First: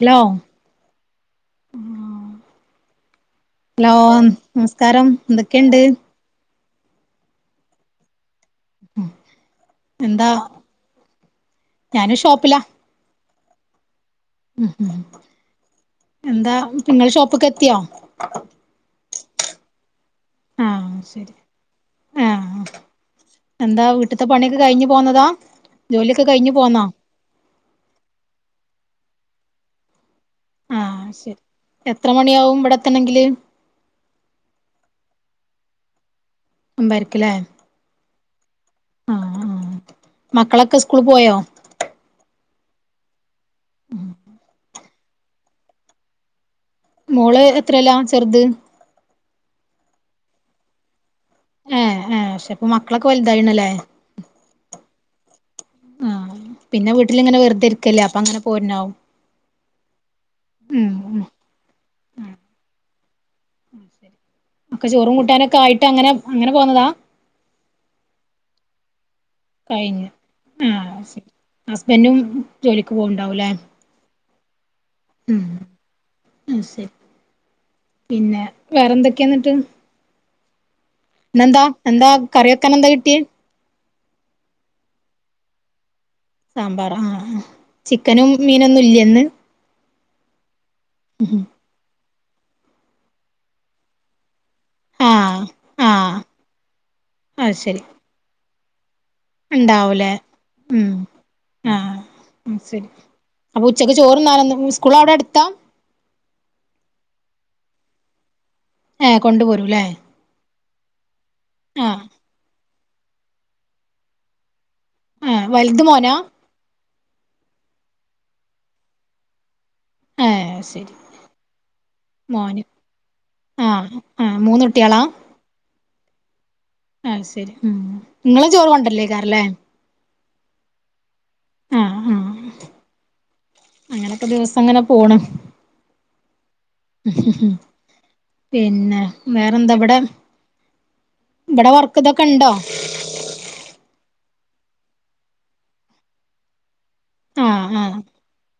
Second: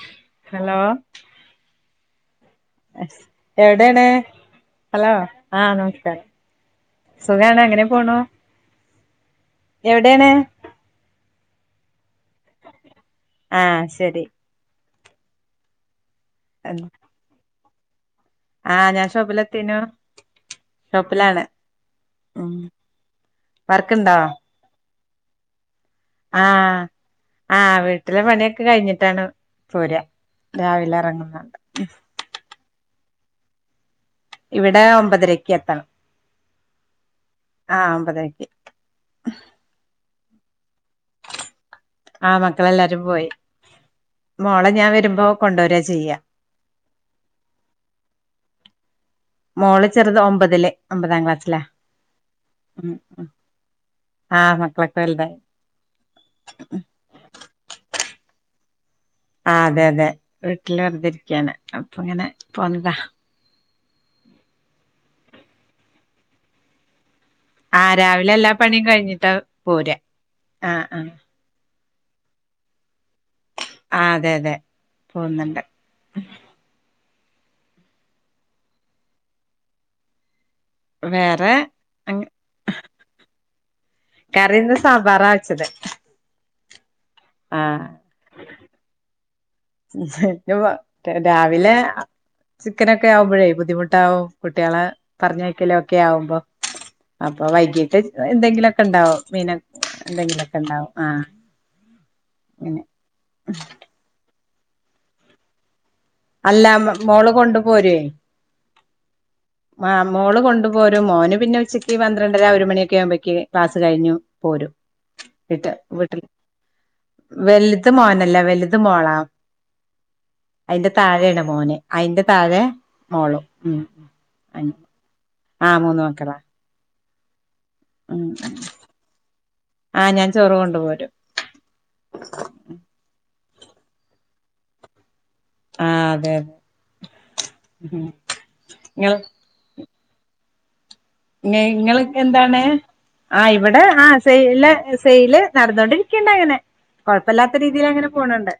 Hello hello hello എവിടെയാണ് നമസ്കാരം hello ആഹ് എന്തൊക്കെയുണ്ട് നമസ്കാരം സുഖാണ് എങ്ങനെ പോണു എന്താ എവിടെയാണ് ഞാനും ഷോപ്പിലാ ആ ശരി ഉം മ് ന്താ ങ്ങള് ഷോപ്പക്കെത്തിയോ? ആ ഞാൻ ഷോപ്പിലെത്തിനു ആഹ് ശരി ഷോപ്പിലാണ് ആഹ് മ്. എന്താ വീട്ട്ത്തെ പണിയൊക്കെ കഴിഞ്ഞു പോന്നതാ? ജോലിയൊക്കെ കഴിഞ്ഞു ആഹ പോന്നോ ആഹ വീട്ടിലെ പണിയൊക്കെ കഴിഞ്ഞിട്ടാണ് പോരാ.. രാവില ഇറങ്ങുന്ന [unintelligible] എത്രമണിയാവും വിടെത്തണെങ്കില്? ഇവിടെ ഒമ്പതരക്ക് എത്തണം ഒമ്പയരക്ക്ല്ലേ? ആഹ് ഒമ്പതര്ക്കി ആ ആ മക്കളൊക്കെ സ്കൂൾ പോയോ? ആ മക്കളെല്ലാരും പോയി. മോളെ ഞാൻ വരുമ്പോ കൊണ്ടുരാ ചെയ്യാ. മോള് എത്രല്ല ചെറുത്? മോള് ചെറുത് ഒമ്പതില് ഒമ്പതാം ക്ലാസ്. ലെ ഏഹ് ഏഹ് പക്ഷെ ഇപ്പൊ മക്കളൊക്കെ വലുതായിണല്ലേ ആ മക്കളൊക്കെ വലതായി ആ പിന്നെ വീട്ടിൽങ്ങനെവെറുതെരിക്കല്ലേ അപ്പൊ ങ്ങനെ പോര്നാവും. ആ അതെ അതെ വീട്ടിൽ വെറുതിരിക്കയാണ് അപ്പ ങ്ങനെ പോന്നതാ. [inaudible] ഒക്കെ ചോറും കൂട്ടാനൊക്കെ ആയിട്ട് അങ്ങനെ അങ്ങനെ പോന്നതാ? ആ രാവിലെ എല്ലാ പണിയും കഴിഞ്ഞിട്ടാ വ് കഴിഞ്ഞു ആഹ ഹസ്ബൻഡും ജോലിക്ക് പോവ്ണ്ടാവൂലേ ആ അതെ അതെ പോകുന്നുണ്ട്. ആ ശരി. പിന്നെ വേറെന്തൊക്കെയന്നിട്ട്? വേറെ ന്നെന്താ എന്താ എന്താ കറി വൊക്കാൻ എന്താ കിട്ടിയവ്? കറിന്ന് സാമ്പാറാ വച്ചത്? സാമ്പാർ ആ അ ചിക്കനും മീനൊന്നും ഇല്ലന്ന്? [unintelligible] രാവിലെ [unintelligible] ചിക്കനൊക്കെ ആകുമ്പഴേ ബുദ്ധിമുട്ടാവും കുട്ടികളെ പറഞ്ഞ ആഹ് യക്കലക്കെ ആഹ് ആവുമ്പോ അപ്പൊ വൈകീട്ട് എന്തെങ്കിലൊക്കെ ണ്ടാവും ഉണ്ടാവൂലേ ഉ ആ ഉം അങ്ങനെ ശരി അപ്പോ ഉച്ചക്ക് ചോർന്നാനൊന്നും ഉം സ്കൂൾ അഉടെ അടുത്താ? അല്ല മോള് കൊണ്ട് പോരൂഎ ഏഹ് കൊണ്ട പോര ആ മോള് കൊണ്ടു പോരും. മോന് പിന്നെ ഉച്ചക്ക് ആഹ് പന്ത്രണ് ണ്ടര ഒരു മണിയൊക്കെ ആകുമ്പേക്ക് ക്ലാസ് കഴിഞ്ഞു പോരും. ആഹ് ഇട്ട് വലുത് മോനാ വീട്ടിൽ വലുത മോനല്ല വലുത മോളാ ഏഹ് അയിന്റെ ശരി താഴെണ് മോന് അയിന്റെ താഴെ മോളും ഉ ഉം മൂന്നുട്ട്യാളാ ആഹ് മൂന്ന് മക്കളാ. ആഹ ശരി ഉ ഉം ങ്ങള ചോറ് കൊണ്ടല്ലേക്കാരല്ലേ ആ ഞാൻ ചോറു കൊണ്ട് പോരും. ആഹ് ആഅങ്ങനൊക്കെ ദിവസം അങ്ങനെ പോണ് ആ അതെ അതെ ഹ്മ് ഹ്മ് പിന്നെ നിങ്ങള് വേറെന്താവിടെ [unintelligible] ങ്ങളൊക്കെ ഉണ്ടോ എന്താണ്? ആ ഇവിടെ ആ സെ സെയില് നടന്നോൊണ്ടിരിക്കണ്ടങ്ങനെ കുഴപ്പല്ലാത്ത ആഹ് ആഹ് രീതിലങ്ങനെ പോണണ്ട്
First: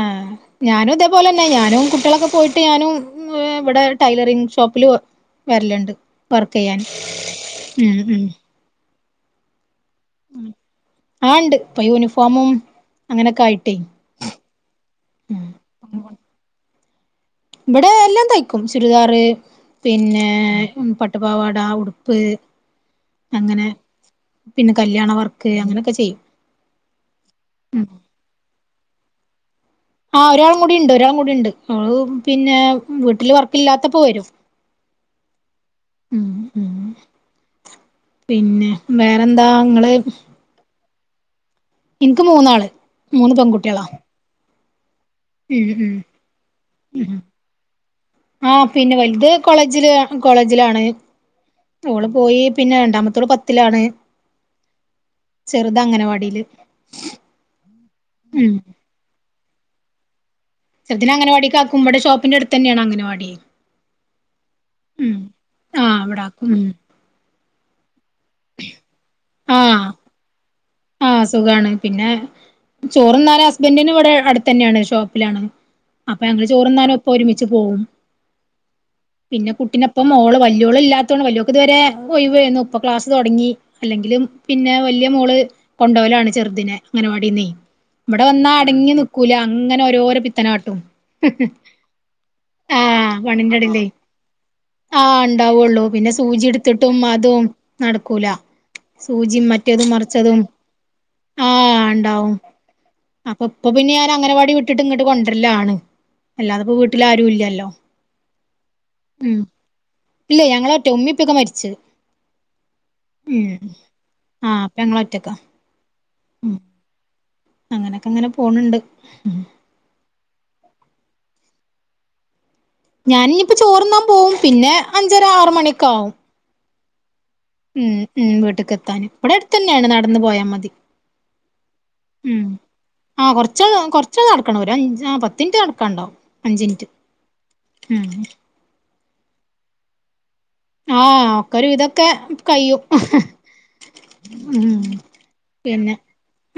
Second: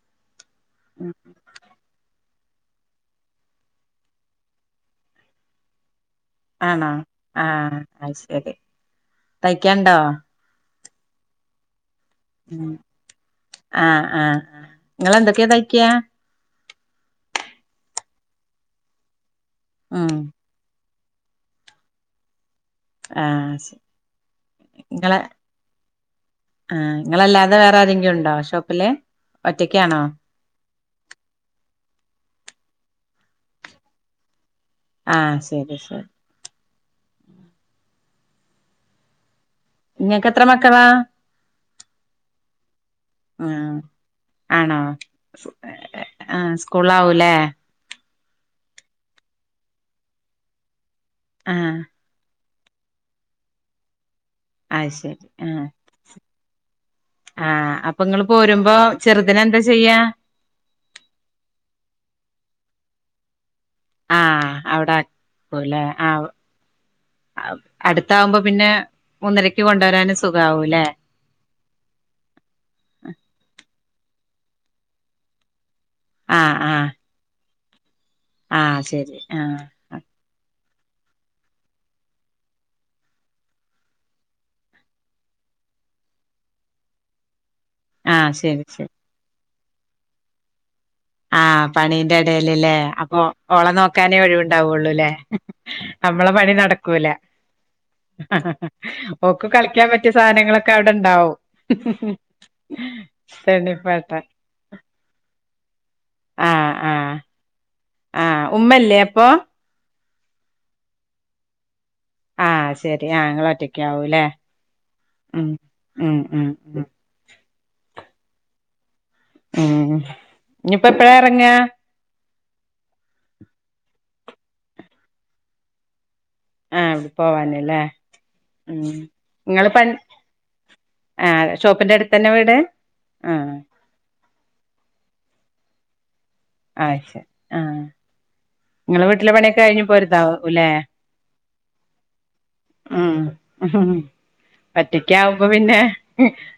ആഹ് ഞാനും തേപോലെന്നെ ഞാനും കുട്ട്യാളൊക്കെ പോയിട്ട് ഞാനും ഇവിട ടൈലറിങ് ഷോപ്പില്. വരല്ണ്ട് വർക്കയ്യാൻ ആണോ ആ ഉ അത് ഉം ശരി തയ്ക്കാണ്ടോ? ആ ണ്ട് പ്പൊ യൂണിഫോമും ഉം അങ്ങനെയൊക്കെ ആയിട്ടേ. ആഹ് ആഹ് നിങ്ങെന്തൊക്കെയാ തയ്ക്ക്യയാ ഇവിടെ എല്ലാം തയ്ക്കും ചുരിദാർ ഉം പിന്നെ പട്ടുപാവാട ഉടുപ്പ് ആഹ് അങ്ങനെ ശരി പിന്നെ കല്യാണ നിങ്ങളെ വർക്ക് അങ്ങനെയൊക്കെ ചെയ്യും. ആഹ് നിങ്ങളല്ലാതെ വേറെ ആരെങ്കിലും ഉണ്ടോ ഷോപ്പില് ഒറ്റക്കാണോ ആ ഒരാളും കൂടി ഉണ്ട് ഒരാളും കൂടി ഉണ്ട് അവള് പിന്നെ വീട്ടില് വർക്ക ഇില്ലാത്തപ്പോ വരും ആഹ് ശരി ശരി ഉം ഉം പിന്നെ വേറെന്താ ങ്ങള് ഇങ്ങക്ക് എത്ര മക്കളാ ഇൻക്ക് മൂന്നാള് മൂന്ന് ആഹ് പെൺകുട്ടികളാ ആണോ ഉം ഉം ആ സ്കൂള് ഉം ആവൂല്ലേ ആഹ് പിന്നെ വലുത് കോളേജിൽ കോളേജിലാണ്. ആഹ് ഓള് പോയി പിന്നെ രണ്ടാമത്തോട് പത്തിലാണ്. അഅ് ശരി ആഹ് ചെറുത് അംഗനവാടിയില് ആഹ് അപ്പൊ നിങ്ങ ഉം പോരുമ്പോ ചെറ്തിനെ എന്താ ചെയ്യാ ചെറ്തിനെ അംഗൻവാടികാക്കും മ്മടെ ഷപ്പിന്റെടുത്തന്നെയാണ്. അംഗനവാടിയെ ആഹ് അവിടെ അടുത്ത്ല്ലേ ഇവിടെ ആഹ് ആക്കും ഉം അടുത്ത ആവുമ്പോ പിന്നെ ഒന്നരക്ക് ആഹ് കൊണ്ടുവരാനും സുഖാ ആവുംല്ലെ ആഹ് സുഖാണ്. പിന്നെ ചോറ്ന്നാന് ഹസ്ബൻറിന് ഇവിടെ അടുത്തന്നെയാണ് ഷോപ്പിലാണ്. അപ്പൊ ഞങ്ങള് ആഹ് ആഹ് ചോറന്നാനും ഒപ്പം ഒരുമിച്ച് പോവും. ആഹ് ശരി പിന്നെ ആഹ് കുട്ടി നെ ഇപ്പ മോള് വല്യോള ഇല്ലാത്തതൊണ്ട് വല്യോക്ക് ഇതുവരെ ഒയിവേന്നു ഇപ്പൊ ക്ലാസ് തുടങ്ങി. അല്ലെങ്കിലും പിന്നെ വല്യയ മോള് കൊണ്ടോലാണ് ചെറുദിനെ അംങ്ങനവാടിനെ ഇവിടെ ആഹ് വന്നാ ശരി ശരി അടങ്ങി നി കുല അങ്ങനെ ഓരോ പിത്തനക്കാട്ടും. ആഹ് പണീന്റെ ഇടൽല്ലേ അപ്പൊ ഓള പണിന്റെടയിലേ നോക്കാനേ ഒഴിവുണ്ടാവുള്ളുല്ലേ ആഹ് ഉണ്ടാവുള്ളൂ പിന്നെ നമ്മളെ സൂചി പണി എടുത്തിട്ടും നടക്കൂല അതും നടക്കൂല ഓക്ക് സൂചിയും കളിക്കാൻ മറ്റേതും പറ്റിയ മറിച്ചതും സാധനങ്ങളൊക്കെ അവിടെണ്ടാവും. ആഹ് ഉണ്ടാവും അപ്പൊ ഇപ്പൊ പിന്നെ ഞാൻ തെണ്ണിപ്പാട്ട അംങ്ങനവാടി വിട്ടിട്ട് ഇങ്ങിട്ട് കൊണ്ടരലാ ആണ് അല്ലാത ആഹ് ഇപ്പ വീട്ടില ആഹ് ആരും ഇല്ലല്ലോ ഇല്ലല്ലോ ആഹ് ഉമ്മല്ലേ അപ്പൊ ഉം ഇല്ല ഞങ്ങളോ ഒറ്റ ഉമ്മിപ്പൊക്കെ മരിച്ച് ആ ശരി ഇങ്ങള് ഉം ഒറ്റക്ക ആവൂല്ലേ ആഹ് അപ്പൊ ഞങ്ങളൊറ്റക്കാ ഉം ഉം ഉം ഉം അങ്ങനെയൊക്കെ അങ്ങനെ പോണ് ണ്ട് ഉം ഇനിയിപ്പ എപ്പഴാ ഇറങ്ങാ ഞാൻ ഇനിയിപ്പോ ചോർന്നാൻ പോവും പിന്നെ അഞ്ചര ആറ മണി ഒക്കെ ആവും. ആഹ് അടെ പോവാന് ഉം ഉം വീട്ടേക്ക് എത്താന് ഇവിടെ അടുത്ത് തന്നെയാണ് പൺ നടന്ന് പോയാ മതി ആഹ് ഷോപ്പിന്റെ അടുത്ത് തന്നെ ഉം വീട് ആഹ് കൊറച്ച കൊ കുറച്ച നടക്കണം ഒരഞ്ച് പത്തിൻറ്റ് നടക്കണ്ടാവും അഞ്ചിനിറ്റ് ഉം നിങ്ങ വീട്ടില പണി ഒക്കെ കഴഞ് പോരുന്നതാവും. ആഹ് ഒക്കരുവിതൊക്കെ കയ്യും ഉം ഉം പിന്നെ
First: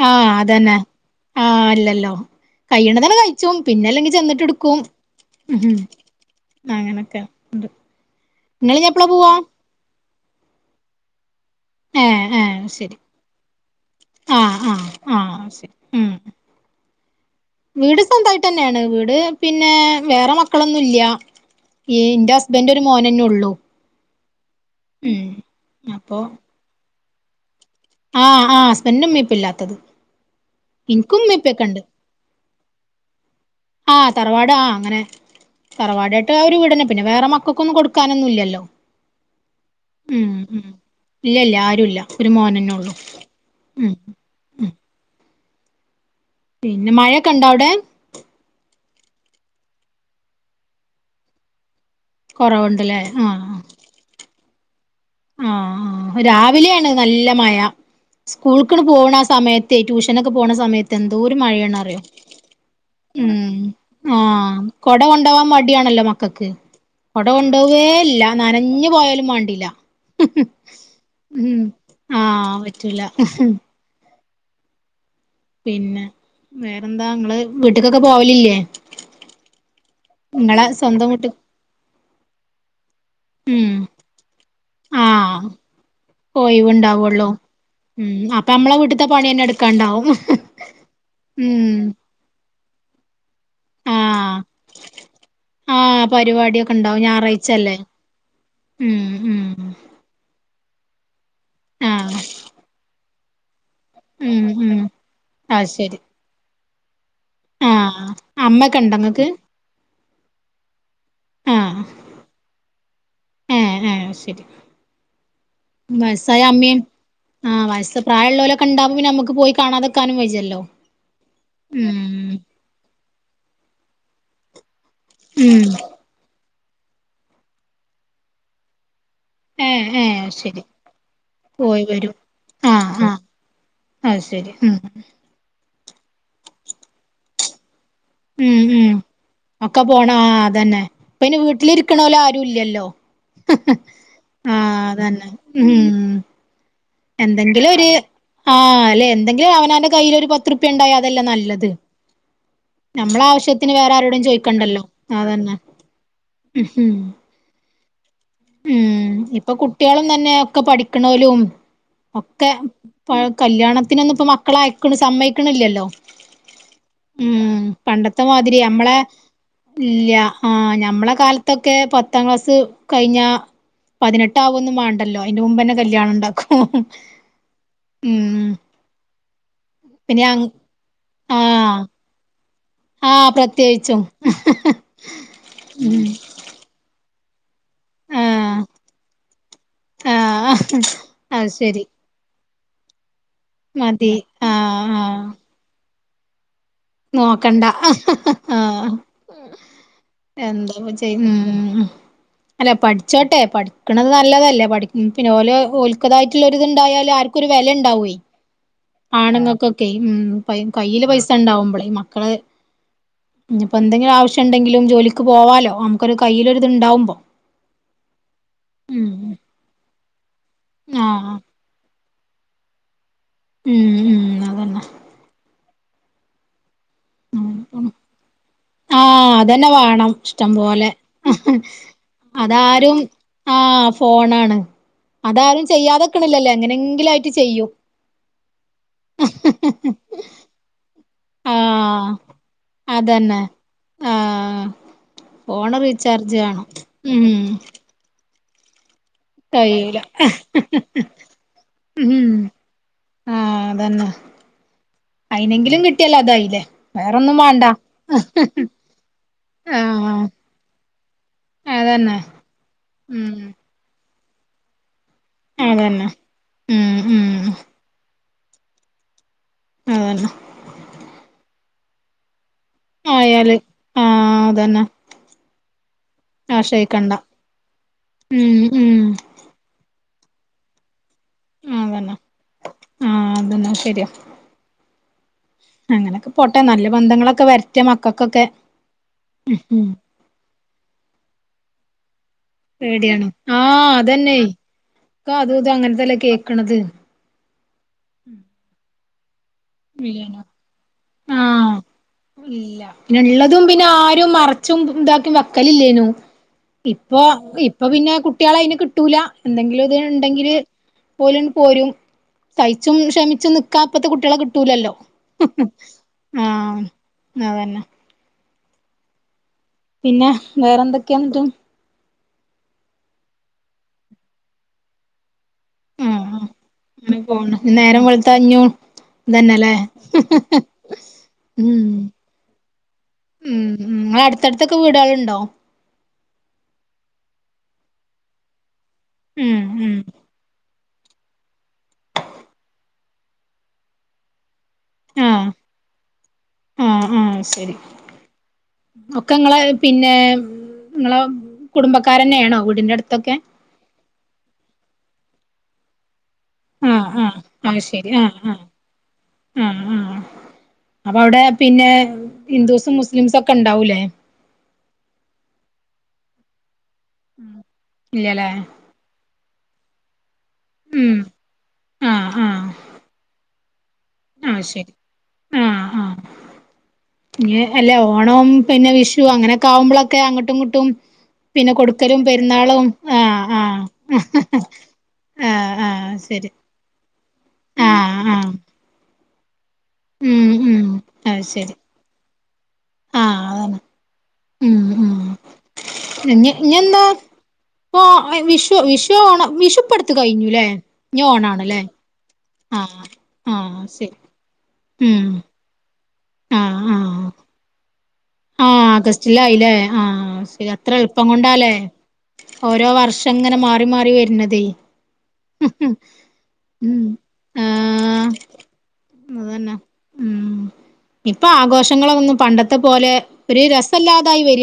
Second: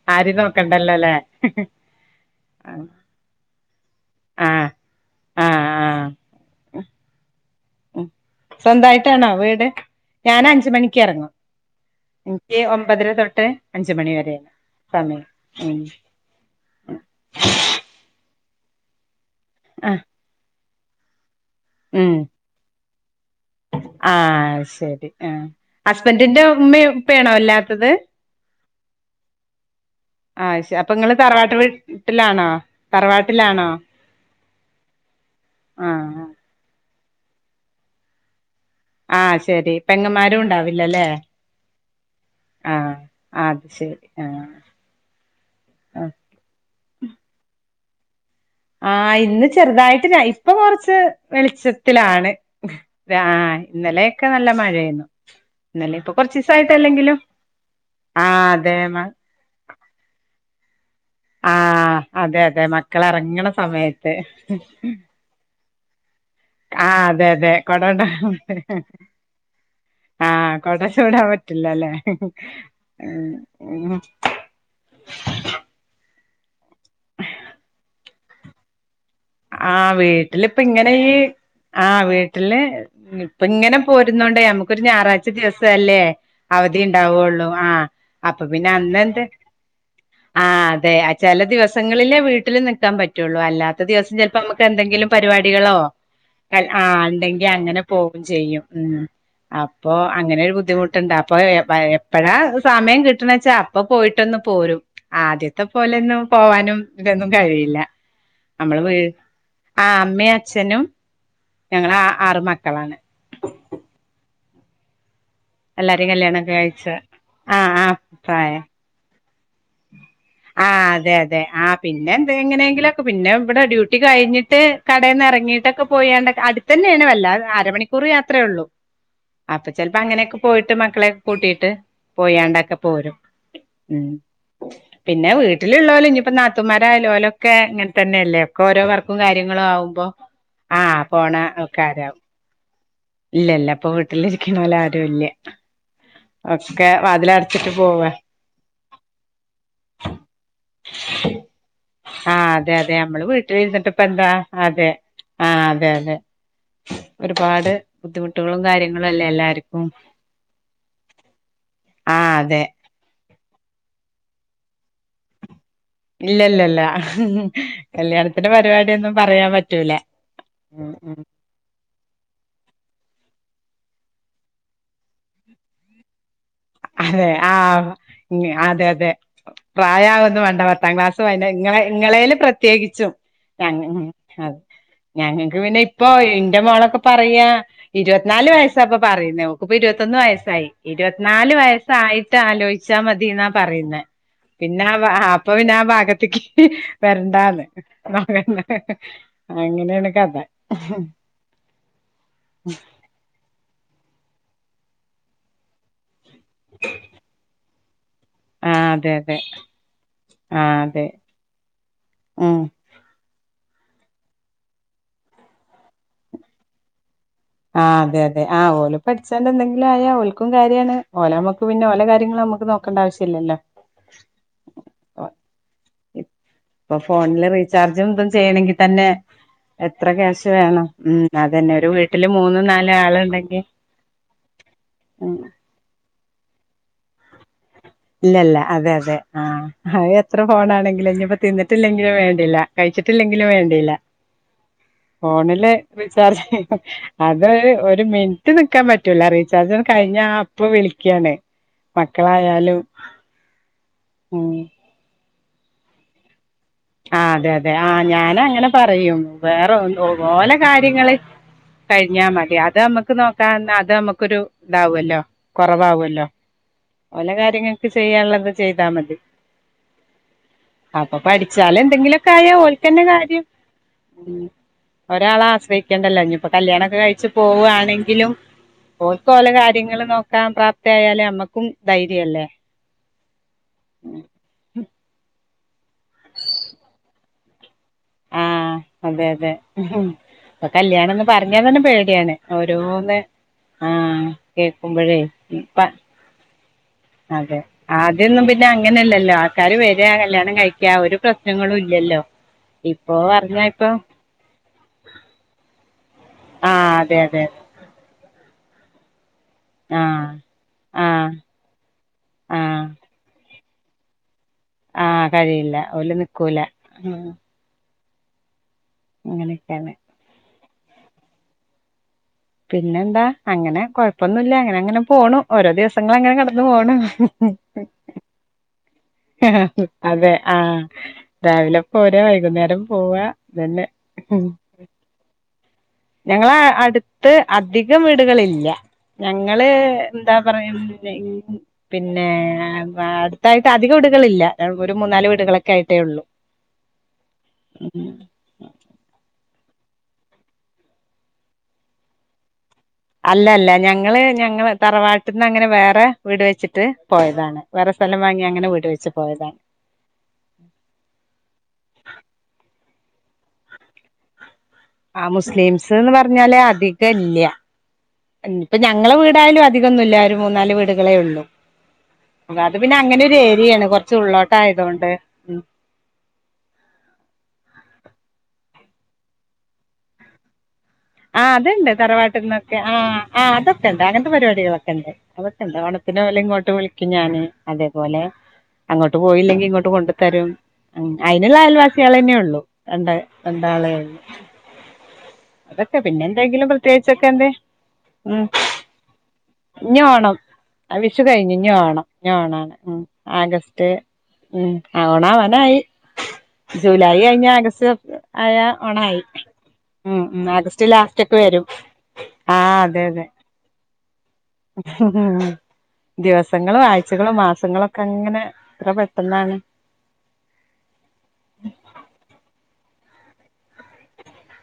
ആഹ് ആരിം അതന്നെ നോക്കണ്ടല്ലോ ല്ലേ ആഹ് ഇല്ലല്ലോ ആഹ് കൈണതാണ് ക യ ച്ചും പിന്നെ അല്ലെങ്കി ചെന്നിട്ട് ആഹ് എടുക്കും ഉഹും ആഹ് അങ്ങനൊക്കെ ഉണ്ട് ഉംസ്വന്തമായിട്ടാണോ വീട് ഞൻ അഞ്ച മണിക്ക് ഇറങ്ങണം ഏഹ് ഏഹ് എനിക്ക് ശരി ഒമ്പതിര തൊട്ട് അഞ്ച് മണി വരെയാണ് ആഹ് ആഹ് സമയം ആഹ് ശരി ഉം വീട് സ്വന്തമായിട്ട് തന്നെയാണ് വീട് പിന്നെ ആഹ് വേറെ മക്കളൊന്നുംല്ല ഈ ഉം എൻ്റെ ഹസ്ബൻന്റ് ഒരു മോനന്നെ ഉള്ളൂ. ആഹ് ശരി ഉം ആഹ്. അപ്പൊ ഹസ്ബഡ്ന്റിന്റെ ഉമ്മയും ഉപ്പയും ആണോ ഇല്ലാ ത്തത്. ആഹ് ആഹ് ഹസ്ബൻഡിന് ഉമ്മേം ഉപ്പേം ഇല്ലാത്തത് ആഹ് ശ അപ്പൊ ഇങ്ങള് ഇനിക്കും ഉമ്മേം ഉപ്പേം തറവാട്ട് ഒക്കെ വീട്ട് ഉണ്ട് ട്ടിലാണോ? തറവാട്ടിലാണോ? ആഹ് തറവാട് ആഹ് അങ്ങനെ. ആഹ് തറവാടായിട്ട് ആ ഒരു വീടന്നെ പിന്നെ വേറെ മക്കൾക്കൊന്നും കൊടുക്കാനൊന്നും ഇല്ലല്ലോ. ആഹ് ശരി ഉം പെങ്ങമാരും ഉം ഉണ്ടാവില്ലല്ലേ. ഇല്ല ഇല്ല ആരുല്ല ഒരു മോനന്നെ ഉള്ളു ആഹ് അത് ഉം ശരി ആഹ് ഉം ആ പിന്നെ മഴയൊക്കെ ഇണ്ടാ അവിടെ? ആഹ് ഇന്ന് ചെറുതായിട്ട് ര ഇപ്പൊ കൊറച്ച് വെളിച്ച ത്തിലാണ് ആഹ്. ഇന്നലെയൊക്കെ നല്ല മഴയേന്നു. ആഹ് ആഹ് രാവിലെയാണ് നല്ല മഴ. ആഹ് സ്കൂൾ അതെ ക്ക്ണ്ട് പോണ സമയത്തെ. ട്യൂഷനൊക്കെ പോണ സമയത് തെന്തോര് മഴയാണ് അറിയോ. ആഹ് അതെ അതെ മക്കൾ എറങ്ങണ ഉം സമയത്ത് ആഹ് കൊട കൊണ്ടാവാൻ മട് ടിയണല്ലോ മക്കൾക്ക്. ആഹ് കൊട അതെ അതെ കൊണ്ടോവേ കൊടോണ്ട ഇല്ല നനഞ്ഞു പോയാലും മാണ്ടില്ല. ആഹ് കൊട ചൂടാൻ ഉം പറ്റില്ലല്ലേ ആഹ് പറ്റുല്ല. [unintelligible] പിന്നെ വേറെന്താ ഇങ്ങള് വീട്ടിക്കൊക്കെ പോവലില്ലേ? ആഹ് വീട്ടില് ഇപ്പ ഇങ്ങളെ ഇങ്ങനെ സ്വന്തം ഈ വീട്ട് ആഹ് വീട്ടില് ഉം ഇപ്പ ഉം ഇങ്ങനെ പോരുന്നോണ്ടേ നമുക്കൊരു ഞായറാഴ്ച് ച്ച് ആഹ് ദിവസല്ലേ അവധി ഒയിവുണ്ടാവുള്ളൂ ഉണ്ടാവുള്ളു. ആഹ് ഉം അപ്പൊ പിന്നെ നമ്മളെ വീട്ടത്തെ അന്നണ്ട് പണിന്നെ എടുക്കാണ്ടാവും ആഹ് അതെ ആ ചെല ഉം ദിവസങ്ങളിലെ വീട്ടിൽ നിക്കാൻ പറ്റുള്ളൂ അല്ലാത്ത ദിവസ് ചെലപ്പ ആഹ് അമ്മക്ക് എന്തെങ്കിലും പരിപാടികളോ ആഹ് പരിപാടിയൊക്കെ ഉണ്ടാവും ആഹ് ഇണ്ടെങ്കിൽ ഞായറാഴ്ചല്ലേ അങ്ങനെ പോകും ചെയ്യും. ഉം അപ്പൊ അങ്ങനെരു ബുദ്ധിമുട്ട് ട്ട്ണ്ട. അപ്പൊ എഹ് പയെ ആഹ് എപ്പഴാ സമയം കിട്ടണ വെച്ചാ അപ്പൊ പോയിട്ടൊന്ന് ഉം പോരും. ഉം ആദ്യത്തെ അത് പോലെ ശരി ഒന്നും പോവാനും ഇതൊന്നും കഴിയില്ല. ആഹ് അമ്മക്കെ നമ്മള് വീ ഇണ്ടോ ഇങ്ങക്ക് ആഹ് അമ്മയും അച്ഛനും ആഹ് ഞങ്ങൾ ആ ആറ് മക്കളാണ്. ഏഹ് ഹേ ശരി എല്ലാരേം വയസ്സായ കല്യാണൊക്കെ അമ്മയും കഴിച്ച ആഹ് വയസ്സ് പ്രായ ഉള്ളോലൊക്കെ ഇണ്ടോ? അപ്പ പിന്നെ നമുക്ക് പോയി കാണാതക്കാനും വജ്ജൽ ആഹ് അതെ അതെ ആഹ് പിന്നെ എന്ത എങ്ങനെയെങ്കിലും ഒക്കെ പിന്നെ ഇവിടെ ഡ്യൂട്ടി കഴിഞ്ഞിട്ട് കടയേന്ന് ഉം ഇറങ്ങിട്ടൊക്കെ പോയാണ്ട് അടുത്തന്നെ ആണ്. വല്ലാത് അരമണിക്കൂർ യാത്രേ ഉള്ളൂ. അപ്പൊ ഏഹ് ചെൽപ്പ ഏഹ് അങ്ങനെയൊക്കെ ശരി പോയിട്ട് മക്കളെക്കെ കൂട്ടിട്ട് പോയി പോയാണ്ടൊക്കെ പോരും. ഉം അഹ് ശരി ഉം പിന്നെ വീട്ടിൽ ഉള്ളോല് ഇനിയിപ്പ നാത്തൂമാരായാൽ ഓല ഒക്കെ ഇങ്ങൻ തന്നെയല്ലേ ഉം ഒക്കെ ഓരോ ഉം വർക്കും കാര്യങ്ങളും ഒക്കെ ആവുമ്പോ പോണം ആ ആഹ് പോണ ഒക്ക ആരാവും. [unintelligible] ആഹ് വീട്ടിലിരിക്കണോല് ആരും ഇല്ല അതന്നെ ഉം ഒക്കെ വാതിൽ അടച്ചിട്ട് പോവ. ആഹ് അലെ എന്തെങ്കിലും അവനാന്റെ കയ്യിൽ ഒരു പത്ത്റുപ്യണ്ടായ അതല്ലേ നല്ലത്. ആഹ് അതെ അതെ നമ്മളെ നമ്മള് വീട്ടിൽ ആവശ്യത്തിന് ഇുരുന്നിട്ട് വേറെ ഇപ്പ ആരോടും എന്താ. ചോദിക്കണ്ടല്ലോ അതെ അതന്നെ ആഹ് അതെ അതെ ഉം ഒരുപാട് ബുദ്ധിമുട്ടുകളും കാര്യങ്ങളും ഉം അല്ലേ ഇപ്പൊ എല്ലാര്ക്കും. കുട്ടികളും തന്നെ ഒക്കെ പഠിക്കണോലും ഒക്കെ പഴ കല്യാണത്തിനൊന്നും ഇപ്പ മക്കൾ അയക്ക്ണ സമ്മയിക്കണില്ലല്ലോ ഇല്ലല്ലല്ല ഉം പണ്ടത്തെ കല്യാണത്തിന്റെ മാതിരി നമ്മളെ പരിപാടിയൊന്നും പറയാൻ പറ്റൂല ഇല്ല ആഹ് ഉം ഞമ്മളെ ഉം കാലത് ത്തൊക്കെ പത്താം ക്ലാസ് കഴിഞ്ഞ പതിനെട്ട് ആവൊന്നും വേണ്ടല്ലോ. അയിന്റെ മുമ്പന്നെ കല്യാണം ഇണ്ടാക്കും. അതെ ആഹ് അതെ അതെ പ്രായ പിന്നെ അ ആവൊന്നും വാണ്ട. പത്താം ക്ലാസ് വഴിഞ്ഞ ആഹ് ഇങ്ങളെ ഇങ്ങളേൽ പ്രത്യേകിച് ച്ചും ആഹ് പ്രത്യേകിച്ചും ഞങ്ങ ഞങ്ങക്ക് പിന്നെ ഉം ഇപ്പൊ ഇന്റെ മോളൊക് പറയാ. ഇരുപത് നാല് ആഹ് വയസ ഇപ്പ പറയനേ. ഓക്ക് ഇപ്പൊ ഇരുപത്തൊന്ന് ആഹ് വയസായി. ഇരുപത് അത് നാല് ശരി വയസ ആയിട്ട് ആലോചിച്ചാൽ മതി ഇന്നാ പറയുന്നെ. പിന്നെ ആഹ് വാ അപ്പൊപിന്നെ ആ ഭാഗത്തക്ക് നോക്കണ്ട വരണ്ടാന്ന് ആഹ് [unintelligible] അങ്ങനെയാണ് കഥ എന്താപ്പ ചെയ്യ ഉം അല്ല പഠിച്ചോട്ടെ പഠിക്കണത് നല്ലതല്ലേ പഠ പിന്നെ ഓല് തായിട്ടുള്ള ഒരിത്ണ്ടായാല് ആർക്കും ഒരു വിലുണ്ടാവുല്ലോ ആഹ് അതെ അതെ ആണുങ്ങൾക്കൊക്കെ ഉം ആഹ് അതെ കയ്യില് പൈസ ഉണ്ടാവുമ്പള് മക്കള് ഉം ഇനിപ്പോ എന്തെങ്കിലും ആവശ്യണ്ടെങ്കിലും ജോലിക്ക് പോവാലോ നമുക്കൊരു കയ്യിലൊരുത് ഇതുണ്ടാവുമ്പോ ആഹ് അതെതെ ആ ഓല് പഠിച്ചാണ്ട് എന്തെങ്കിലും ആയാ ഓല്ക്കും കാര്യമാണ് ആഹ് ഓലമക്ക പിന്നെ ഓല കാര്യങ്ങള് നമ്മക്ക് നോക്കണ്ട ആശ്യല്ലല്ലോ ഉം ഉം അതന്നെ [unintelligible] ഇപ്പൊ ഫോണില് റീചാർജും ഇതും ചെയ്യണമെങ്കിൽ തന്നെ ആഹ് അതന്നെ എത്ര വേണം ക്യാശ് ഇഷ്ടം വേണം പോലെ ഉം അതന്നെ ഒരുവീ അതാരും ആ ഫോണാണ് ഉം അത ചെയ്യാതെക്കണല്ലല്ലോ എങ്ങനെങ്കിലും ആയിട്ട് ചെയ്യും ഇല്ലല്ല അതെ അതെ ആ അത് എത്ര ഫോണാണെങ്കിലും അ ആഹ് തിന്നിട്ടില്ലെങ്കിലും വേണ്ടില്ല അതന്നെ കഴിച്ചിട്ടില്ലെങ്കിലും വേണ്ടില്ല ആഹ് ഫോണില് ഫോണ് റീചാർജ് വേണം ഉം അത് ഒരു മിന റ്റ് നിൽക്കാൻ പറ്റൂല റീചാർജ്ന്ന് കഴിയൂല കഴിഞ്ഞ അപ്പ വിളിക്കാണ് ഉം മക്കളായാലും ആഹ് അതന്നെ ഉം അയിനെങ്കിലും കിട്ടിയാലതായില്ലേ ആഹ് അതെ അതെ ആഹ് ഞാന ങ്ങനെ പറയും വേറെ ആഹ് ഓലെ കാര്യങ്ങള് അതന്നെ കഴിഞ്ഞാ മതി അത് നമ്മുക്ക് ഉം നോക്കാ തന്നാ അത് നമുക്ക് ക്കൊരു ഇതാവുമല്ലോ അതന്നെ കുറവാവല്ലോ ഉം ഉം ഓല കാര്യങ്ങള് ചെയ്യാനുള്ളത് ചെയ്താൽ മതി അതെന്നെ അപ്പൊ പഠിച്ചാല് എന്തെങ്കിലുക്കെ ആയാൽ ഓൽക്കന്നെ കാര്യം ആയാല് ആഹ് അതന്നെ ഒരാളെ ആശ്രയിക്കേണ്ടല്ലോ ഇനി ഇപ്പോ കല്യാണൊക്കെ ആശ്രയിക്കണ്ട കഴിച്ചു പോവാണെങ്കിലും ഉം ഉം ഓല്ക് ഓളെ കാര്യങ്ങൾ നോ ക്കാൻ പ്രാപ്തയാല് നമ്മക്കും അതന്നെ ധൈര്യല്ലേ ആഹ് അതന്നെ ശരിയാ അങ്ങനൊക്കെ പോട്ടെ നല്ല ബന്ധങ്ങളൊക്കെ വരറ്റെ മക്കൾക്കൊക്കെ ആഹ് അതെ അതെ ഉം ഇപ്പൊ കല്യാണം എന്ന് പറഞ്ഞാ തന്നെ പേടിയാണ് ഓരോന്ന് പേടിയാണ് ആഹ് അതെന്നെ കേക്കുമ്പഴേ ഇപ്പൊ അതും ഇതും ഇപ്പ അങ്ങനത്തെല്ലേ കേക്കണത് അതെ ആദ്യൊന്നും പിന്നെ അങ്ങനെയല്ലല്ലോ ആൾക്കാര് വരിക ഇല്ലേനോ കല്യാണം കഴിക്കാ ഒരു ആഹ് പ്രശ്നങ്ങളും ഇല്ലല്ലോ ഇല്ല ഇപ്പൊ പിന്നെ പറഞ്ഞാ ഉള്ളതും പിന്നെ ഇപ്പൊ ആരും മറച്ചും ഇതാക്കി വെക്കലില്ലേനു ആഹ് അതെ ഇപ്പൊ അതെ അതെ ഇപ്പൊ പിന്നെ കുട്ടികളെ അതിന് കിട്ടൂല എന്തെങ്കിലും ഇത് ആഹ് ഉണ്ടെങ്കില് ആഹ് ഓല് ങ്ങട്ട് പോരും ആഹ് സഹിച്ചും ക്ഷമിച്ചും നിക്കാ പ്പത്തെ കുട്ടികളെ കി ലല്ലോ ആഹ് കഴിയില്ല ഓല് നിക്കൂല ആഹ് ഉം അതെ അങ്ങനെയൊക്കെയാണ് പിന്നെ വേറെന്തൊക്കെയാ ഇന്നിട്ട് പിന്നെന്താ അങ്ങനെ കൊഴപ്പൊന്നുല്ല അങ്ങനെ അങ്ങനെ പോണു ഓരോ ദിവസങ്ങൾ ആഹ് അങ്ങനെ ആഹ് കടന്നു പോണു അങ്ങനെ പോണ് നേരം വെളുത്താ ഇഞ്ഞും ഇതന്നെല്ലേ അതെ ആഹ് രാവിലെ ഉം പോരാ വൈകുന്നേരം പോവാ അതെന്നെ ഉം ത്ത് വീടുകൾണ്ടോ ഞങ്ങളെ അടുത്ത് അധികം വീടുകളില്ല ഉം ഞങ്ങള് ഉം എന്താ പറയ പിന്നെ പിന്നെ അടുത്തായിട്ട് അധികം വിടുകളില്ല ഒരു മൂന്നാല് ആഹ് വീടുകളൊക്കെ ആയിട്ടേ ഉള്ളൂ ആഹ് ആഹ് ശരി ഒക്കെ നിങ്ങളെ പിന്നെ നിങ്ങളെ കുടുംബക്കാരന്നെയാണോ വീടിന്റെ അടുത്ത് അല്ല അല്ല ഞങ്ങള് ഞങ്ങള് തറവാട്ടിൽ നിന്ന് അങ്ങനെ വേറെ വീട് വെച്ചി ട്ട് ആഹ് ആഹ് പോയതാണ് അത് വേറെ ശരി സ്ഥലം ആഹ് വാങ്ങി ആഹ് അങ്ങനെ വീട് വെച്ച് പോയതാണ് ആഹ് അപ്പൊ അവിടെ പിന്നെ ഹിന്ദൂസും മുസ്‌ലിംസും ഒക്കെ ഉണ്ടാവൂലേ ആ മുസ്‌ലിംസ് ന്ന് പറഞ്ഞാല് അധികം ഇല്ല ഇല്ലല്ലേ ഇപ്പഞ ഞങ്ങള വീടായാലും അധികം ഒന്നുല്ല ഒരു മൂന്നാല് വീടുകളെ ഉം ഉള്ളൂ ആഹ് അപ്പൊ ആഹ് അത് പിന്നെ അങ്ങന ഒരു എ രിയേണ് കൊർച്ച് ഉള്ളോട്ട് ആഹ് ശരി ആയതോണ്ട് ഇ അല്ലേ ഓണം പിന്നെ വിഷു അങ്ങനെക്കെ ആകുമ്പോളൊക്കെ അങ്ങട്ടും ഇങ്ങട്ടും ആ പിന്നെ അത്ണ്ട് കൊടുക്കലും തറവാട്ടിൽ നിന്നൊക്കെ പെരുന്നാളും ആ ആ ആഹ് ആഹ് അതൊക്കെ ഉണ്ട് അങ്ങൻത്തെ പരിപാടികളൊക്കെ ഇണ്ട് ആഹ് അതൊക്കെണ്ട് ആഹ് ഓണത്തിന് ഓലെ ശരി ഇങ്ങോട്ട് വിളിക്കും ഞാന് ആഹ് അതേപോലെ ആഹ് അങ്ങോട്ട് പോയില്ലെങ്കിൽ ഇങ്ങോട്ട് കൊണ്ടു തരും ഉം ഉം അത് അയിനുള്ള ശരി അയൽവാ സിയളെന്നെ ഉള്ളു രണ്ട് ആഹ് അതന്നെ രണ്ടാളേ ഉം ഉം അതൊക്കെ പിന്നെ എന്തെങ്കിലും പ്രത്യേകിച്ചൊക്കെ എന്തേ പ്പൊ ഉം വിഷു വിഷു ഓണം വിഷു ഇനി ഇപ്പടുത്ത് കഴിഞ്ഞുലെ ഇഞ് ഓണാണ് ലെ ഇഞ് ഓണാണ് ഉം ആഗസ്റ്റ് ഉം ആ ഉം ഓണാവാനായി ആഹ് ജൂലൈ ആഹ് കഴിഞാ ആഗസ്റ്റ് ആയാ ആഹ് ഓണായി ആഗസ്റ്റിലായില്ലേ ഉം ആഹ് ഉം ശരി ആഗസ്റ്റ് അത്ര ലാസ്റ്റ് എൾപ്പം ഒക്കെ വരും കൊണ്ടാലെ ആഹ് ഓരോ വർഷം ഇങ്ങനെ മാറി മാറി വരുന്നത് ഉം ദിവസങ്ങളും ഉം ആഴ്ചകളും മാസങ്ങളൊക്കെ ആഹ് അങ്ങനെ എത്ര പെട്ടെ ന്നാണ് അതന്നെ ഉം ഇപ്പൊ ആഘോഷങ്ങളൊന്നും പണ്ടത്തെ പോലെ ഒരു രസല്ലാതായി വര